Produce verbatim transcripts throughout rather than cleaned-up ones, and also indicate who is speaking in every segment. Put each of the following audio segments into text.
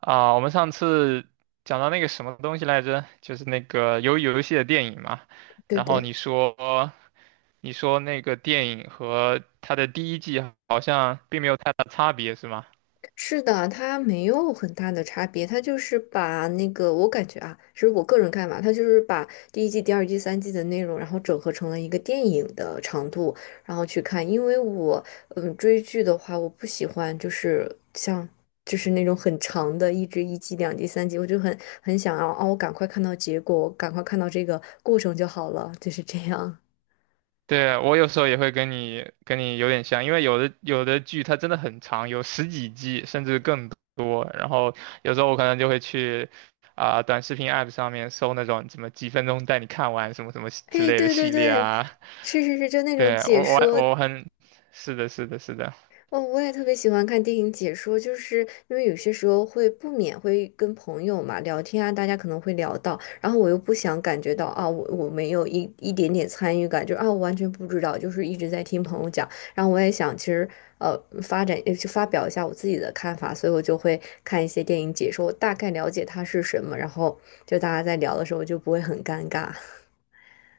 Speaker 1: 啊，我们上次讲到那个什么东西来着？就是那个鱿鱼游戏的电影嘛。
Speaker 2: 对
Speaker 1: 然后你
Speaker 2: 对，
Speaker 1: 说，你说那个电影和它的第一季好像并没有太大差别，是吗？
Speaker 2: 是的，它没有很大的差别，它就是把那个，我感觉啊，是我个人看法，它就是把第一季、第二季、三季的内容，然后整合成了一个电影的长度，然后去看。因为我，嗯，追剧的话，我不喜欢就是像就是那种很长的，一直一季、两季、三集，我就很很想要哦，我赶快看到结果，我赶快看到这个过程就好了，就是这样。
Speaker 1: 对，我有时候也会跟你跟你有点像，因为有的有的剧它真的很长，有十几季甚至更多。然后有时候我可能就会去啊、短视频 app 上面搜那种什么几分钟带你看完什么什么 之
Speaker 2: 哎，
Speaker 1: 类的
Speaker 2: 对对
Speaker 1: 系列
Speaker 2: 对，
Speaker 1: 啊。
Speaker 2: 是是是，就那种
Speaker 1: 对，
Speaker 2: 解
Speaker 1: 我
Speaker 2: 说。
Speaker 1: 我我很，是的，是的，是的，
Speaker 2: 哦，我也特别喜欢看电影解说，就是因为有些时候会不免会跟朋友嘛聊天啊，大家可能会聊到，然后我又不想感觉到啊，我我没有一一点点参与感，就是啊，我完全不知道，就是一直在听朋友讲，然后我也想其实呃发展呃去发表一下我自己的看法，所以我就会看一些电影解说，我大概了解它是什么，然后就大家在聊的时候就不会很尴尬。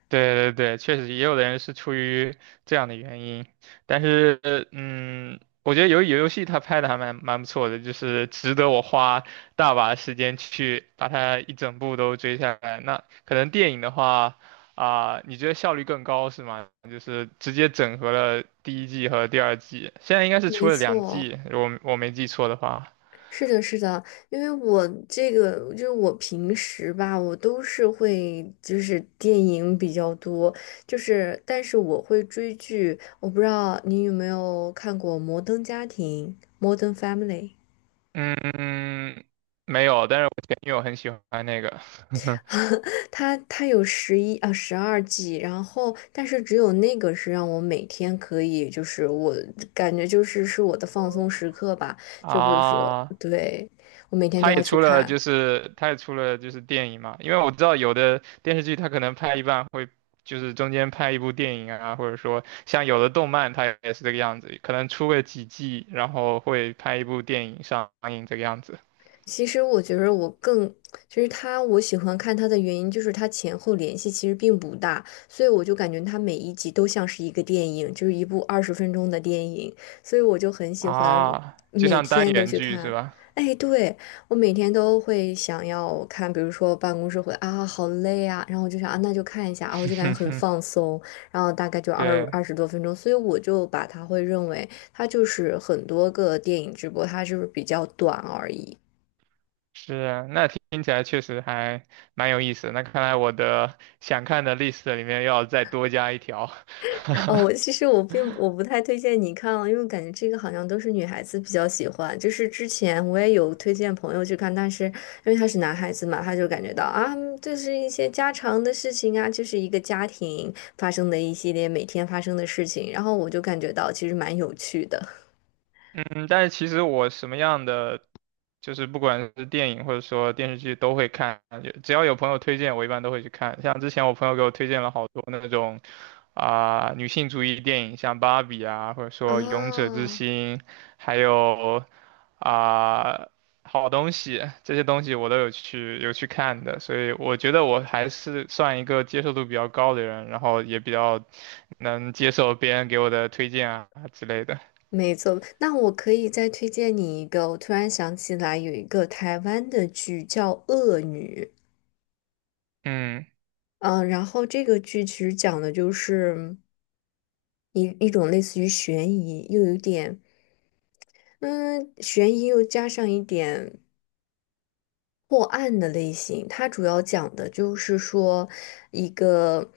Speaker 1: 对对对，确实也有的人是出于这样的原因，但是嗯，我觉得由于游戏它拍的还蛮蛮不错的，就是值得我花大把时间去把它一整部都追下来。那可能电影的话，啊、你觉得效率更高是吗？就是直接整合了第一季和第二季，现在应 该是出
Speaker 2: 没
Speaker 1: 了两
Speaker 2: 错。
Speaker 1: 季，我我没记错的话。
Speaker 2: 是的，是的，因为我这个就是我平时吧，我都是会就是电影比较多，就是但是我会追剧，我不知道你有没有看过《摩登家庭 m o Family),
Speaker 1: 嗯。没有，但是我前女友很喜欢那个
Speaker 2: 它它有十一啊十二季，然后但是只有那个是让我每天可以，就是我感觉就是是我的放松时刻吧，就比如说
Speaker 1: 啊，
Speaker 2: 对我每天都
Speaker 1: 她
Speaker 2: 要
Speaker 1: 也
Speaker 2: 去
Speaker 1: 出了，
Speaker 2: 看。
Speaker 1: 就是她也出了就是电影嘛，因为我知道有的电视剧它可能拍一半会就是中间拍一部电影啊，或者说像有的动漫它也是这个样子，可能出个几季，然后会拍一部电影上映这个样子。
Speaker 2: 其实我觉得我更，其实他我喜欢看他的原因就是他前后联系其实并不大，所以我就感觉他每一集都像是一个电影，就是一部二十分钟的电影，所以我就很喜欢
Speaker 1: 啊，就
Speaker 2: 每
Speaker 1: 像单
Speaker 2: 天都
Speaker 1: 元
Speaker 2: 去
Speaker 1: 剧是
Speaker 2: 看。
Speaker 1: 吧？
Speaker 2: 哎，对，我每天都会想要看，比如说办公室会啊，好累啊，然后我就想啊，那就看一下啊，我就感觉很 放松，然后大概就二
Speaker 1: 对。
Speaker 2: 二十多分钟，所以我就把它会认为它就是很多个电影直播，它就是比较短而已。
Speaker 1: 是啊，那听起来确实还蛮有意思的。那看来我的想看的 list 里面要再多加一条。
Speaker 2: 哦，我其实我并我不太推荐你看了，因为感觉这个好像都是女孩子比较喜欢。就是之前我也有推荐朋友去看，但是因为他是男孩子嘛，他就感觉到啊，就是一些家常的事情啊，就是一个家庭发生的一系列每天发生的事情，然后我就感觉到其实蛮有趣的。
Speaker 1: 嗯，但是其实我什么样的，就是不管是电影或者说电视剧都会看，就只要有朋友推荐，我一般都会去看。像之前我朋友给我推荐了好多那种啊、女性主义电影，像《芭比》啊，或者说《勇者之
Speaker 2: 啊，
Speaker 1: 心》，还有啊、好东西，这些东西我都有去有去看的，所以我觉得我还是算一个接受度比较高的人，然后也比较能接受别人给我的推荐啊之类的。
Speaker 2: 没错，那我可以再推荐你一个，我突然想起来有一个台湾的剧叫《恶女》。
Speaker 1: 嗯。
Speaker 2: 嗯，呃然后这个剧其实讲的就是一一种类似于悬疑，又有点嗯悬疑，又加上一点破案的类型，它主要讲的就是说一个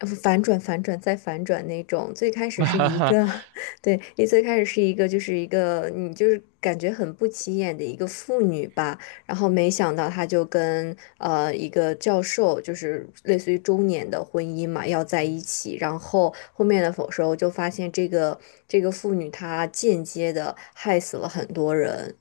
Speaker 2: 呃反转、反转再反转那种。最开始是一个，对，你最开始是一个，就是一个你就是感觉很不起眼的一个妇女吧，然后没想到她就跟呃一个教授，就是类似于中年的婚姻嘛，要在一起。然后后面的时候就发现这个这个妇女她间接的害死了很多人。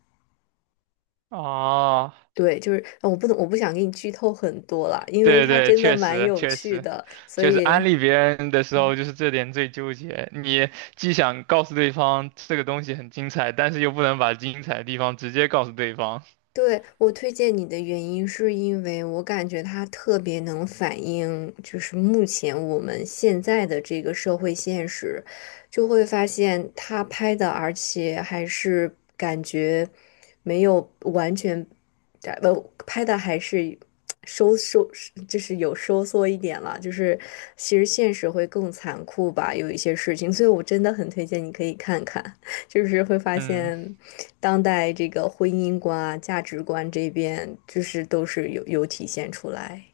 Speaker 1: 哦，
Speaker 2: 对，就是呃我不能，我不想给你剧透很多了，因为
Speaker 1: 对
Speaker 2: 它
Speaker 1: 对，
Speaker 2: 真的
Speaker 1: 确
Speaker 2: 蛮
Speaker 1: 实
Speaker 2: 有
Speaker 1: 确
Speaker 2: 趣
Speaker 1: 实
Speaker 2: 的，所
Speaker 1: 确实，
Speaker 2: 以
Speaker 1: 安利别人的时候就是这点最纠结。你既想告诉对方这个东西很精彩，但是又不能把精彩的地方直接告诉对方。
Speaker 2: 对，我推荐你的原因是因为我感觉他特别能反映，就是目前我们现在的这个社会现实，就会发现他拍的，而且还是感觉没有完全，呃，拍的还是收收，就是有收缩一点了，就是其实现实会更残酷吧，有一些事情，所以我真的很推荐你可以看看，就是会发
Speaker 1: 嗯
Speaker 2: 现。当代这个婚姻观啊、价值观这边，就是都是有有体现出来。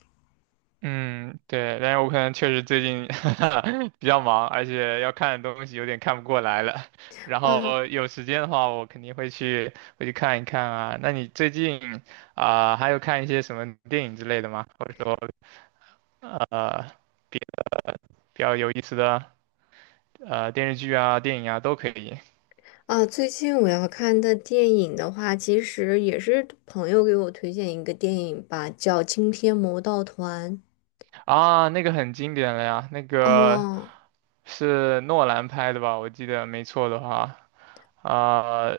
Speaker 1: 嗯，对，但是我可能确实最近 比较忙，而且要看的东西有点看不过来了。然
Speaker 2: 哇
Speaker 1: 后有时间的话，我肯定会去会去看一看啊。那你最近啊，还有看一些什么电影之类的吗？或者说呃。比较有意思的呃电视剧啊、电影啊都可以。
Speaker 2: 啊！最近我要看的电影的话，其实也是朋友给我推荐一个电影吧，叫《惊天魔盗团》。
Speaker 1: 啊，那个很经典了呀，那个
Speaker 2: 哦，
Speaker 1: 是诺兰拍的吧？我记得没错的话，啊、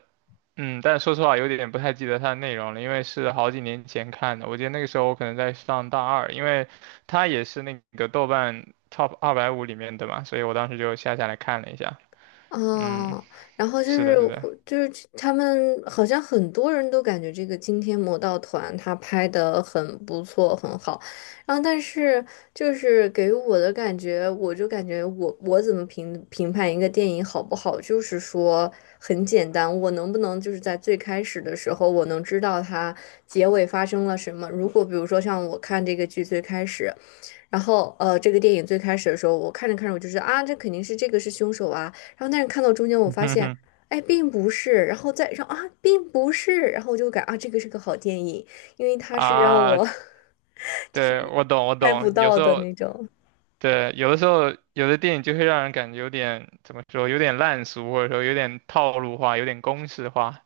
Speaker 1: 嗯，但说实话有点不太记得它的内容了，因为是好几年前看的。我记得那个时候我可能在上大二，因为它也是那个豆瓣 Top 二百五里面的嘛，所以我当时就下下来看了一下。嗯，
Speaker 2: 哦，然后就
Speaker 1: 是
Speaker 2: 是
Speaker 1: 的，是的。
Speaker 2: 会就是他们好像很多人都感觉这个惊天魔盗团他拍的很不错很好，然后但是就是给我的感觉，我就感觉我我怎么评评判一个电影好不好，就是说很简单，我能不能就是在最开始的时候我能知道它结尾发生了什么？如果比如说像我看这个剧最开始。然后呃，这个电影最开始的时候，我看着看着，我就是啊，这肯定是这个是凶手啊。然后但是看到中间，我发现，哎，并不是。然后再让啊，并不是。然后我就感啊，这个是个好电影，因为 它是让
Speaker 1: 啊，
Speaker 2: 我
Speaker 1: 对，我懂，我
Speaker 2: 拍不
Speaker 1: 懂。有
Speaker 2: 到
Speaker 1: 时
Speaker 2: 的
Speaker 1: 候
Speaker 2: 那种。
Speaker 1: 对，有的时候有的电影就会让人感觉有点怎么说，有点烂俗，或者说有点套路化，有点公式化。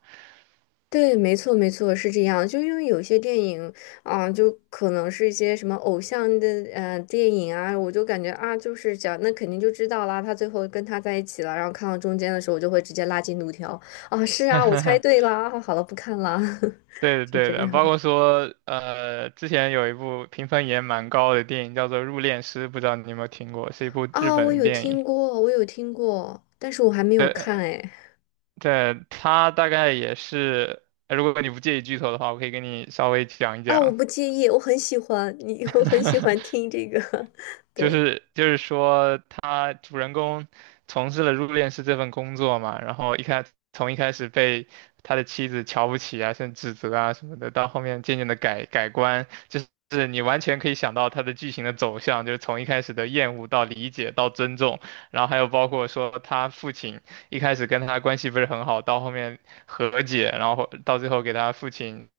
Speaker 2: 对，没错，没错，是这样。就因为有些电影啊，就可能是一些什么偶像的呃电影啊，我就感觉啊，就是讲那肯定就知道啦，他最后跟他在一起了。然后看到中间的时候，我就会直接拉进度条啊，是啊，我猜对 啦，啊好了，不看啦，
Speaker 1: 对的，
Speaker 2: 就
Speaker 1: 对
Speaker 2: 这
Speaker 1: 的，包
Speaker 2: 样
Speaker 1: 括说，呃，之前有一部评分也蛮高的电影叫做《入殓师》，不知道你有没有听过，是一部日
Speaker 2: 啊。
Speaker 1: 本
Speaker 2: 我
Speaker 1: 的
Speaker 2: 有
Speaker 1: 电影。
Speaker 2: 听过，我有听过，但是我还没有看哎。
Speaker 1: 对，它大概也是，呃如果你不介意剧透的话，我可以给你稍微讲一
Speaker 2: 啊，我
Speaker 1: 讲。
Speaker 2: 不介意，我很喜欢你，我很喜欢 听这个，
Speaker 1: 就
Speaker 2: 对，
Speaker 1: 是就是说，他主人公从事了入殓师这份工作嘛，然后一开从一开始被他的妻子瞧不起啊，甚至指责啊什么的，到后面渐渐的改改观，就是是你完全可以想到他的剧情的走向，就是从一开始的厌恶到理解到尊重，然后还有包括说他父亲一开始跟他关系不是很好，到后面和解，然后到最后给他父亲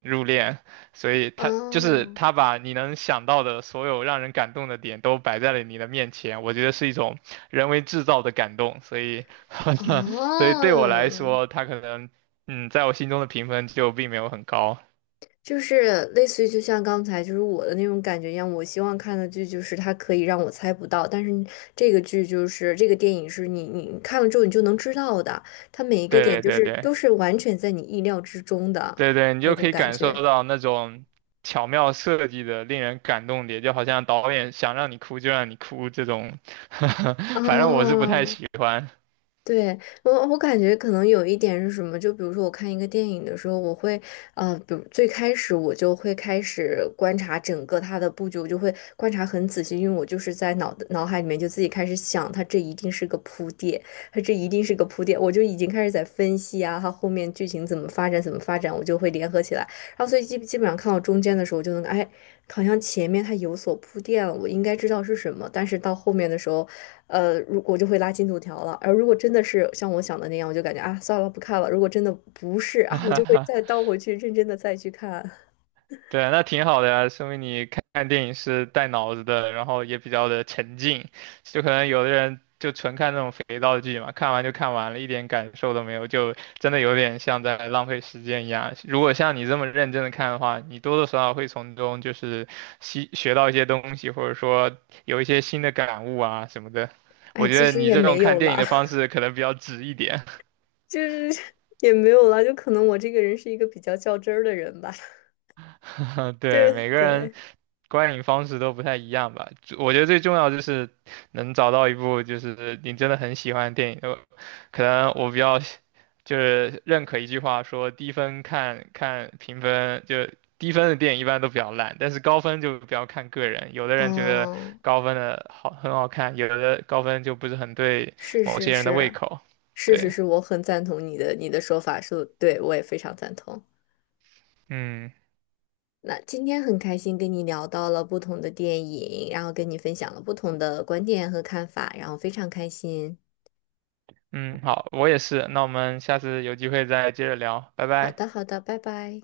Speaker 1: 入殓，所以他就是
Speaker 2: 哦，
Speaker 1: 他把你能想到的所有让人感动的点都摆在了你的面前，我觉得是一种人为制造的感动，所以，所以对我来
Speaker 2: 哦。
Speaker 1: 说，他可能嗯，在我心中的评分就并没有很高。
Speaker 2: 就是类似于就像刚才就是我的那种感觉一样，我希望看的剧就是它可以让我猜不到，但是这个剧就是这个电影是你你看了之后你就能知道的，它每一个点
Speaker 1: 对
Speaker 2: 就
Speaker 1: 对
Speaker 2: 是
Speaker 1: 对
Speaker 2: 都是完全在你意料之中的
Speaker 1: 对对，你
Speaker 2: 那
Speaker 1: 就可
Speaker 2: 种
Speaker 1: 以
Speaker 2: 感
Speaker 1: 感受
Speaker 2: 觉。
Speaker 1: 到那种巧妙设计的令人感动点，就好像导演想让你哭就让你哭这种，
Speaker 2: 啊。
Speaker 1: 反正我是不太喜欢。
Speaker 2: 对，我我感觉可能有一点是什么，就比如说我看一个电影的时候，我会，呃，比如最开始我就会开始观察整个它的布局，我就会观察很仔细，因为我就是在脑脑海里面就自己开始想，它这一定是个铺垫，它这一定是个铺垫，我就已经开始在分析啊，它后面剧情怎么发展，怎么发展，我就会联合起来，然后所以基基本上看到中间的时候，我就能，哎，好像前面它有所铺垫了，我应该知道是什么，但是到后面的时候。呃，如我就会拉进度条了。而如果真的是像我想的那样，我就感觉啊，算了，不看了。如果真的不是啊，我就会 再倒回去，认真的再去看。
Speaker 1: 对，那挺好的呀，说明你看看电影是带脑子的，然后也比较的沉浸。就可能有的人就纯看那种肥皂剧嘛，看完就看完了，一点感受都没有，就真的有点像在浪费时间一样。如果像你这么认真的看的话，你多多少少会从中就是吸学到一些东西，或者说有一些新的感悟啊什么的。
Speaker 2: 哎，
Speaker 1: 我觉
Speaker 2: 其
Speaker 1: 得
Speaker 2: 实
Speaker 1: 你
Speaker 2: 也
Speaker 1: 这种
Speaker 2: 没
Speaker 1: 看
Speaker 2: 有
Speaker 1: 电影
Speaker 2: 啦，
Speaker 1: 的方式可能比较直一点，
Speaker 2: 就是也没有啦，就可能我这个人是一个比较较真儿的人吧，就
Speaker 1: 对，每个人
Speaker 2: 对，
Speaker 1: 观影方式都不太一样吧。就我觉得最重要就是能找到一部就是你真的很喜欢的电影。呃可能我比较喜就是认可一句话说，低分看看评分，就低分的电影一般都比较烂，但是高分就比较看个人。有的人觉得
Speaker 2: 嗯，
Speaker 1: 高分的好很好看，有的高分就不是很对
Speaker 2: 是
Speaker 1: 某
Speaker 2: 是
Speaker 1: 些人的胃
Speaker 2: 是，
Speaker 1: 口。
Speaker 2: 是是
Speaker 1: 对，
Speaker 2: 是，我很赞同你的你的说法，是对我也非常赞同。
Speaker 1: 嗯
Speaker 2: 那今天很开心跟你聊到了不同的电影，然后跟你分享了不同的观点和看法，然后非常开心。
Speaker 1: 嗯，好，我也是。那我们下次有机会再接着聊，拜
Speaker 2: 好
Speaker 1: 拜。
Speaker 2: 的，好的，拜拜。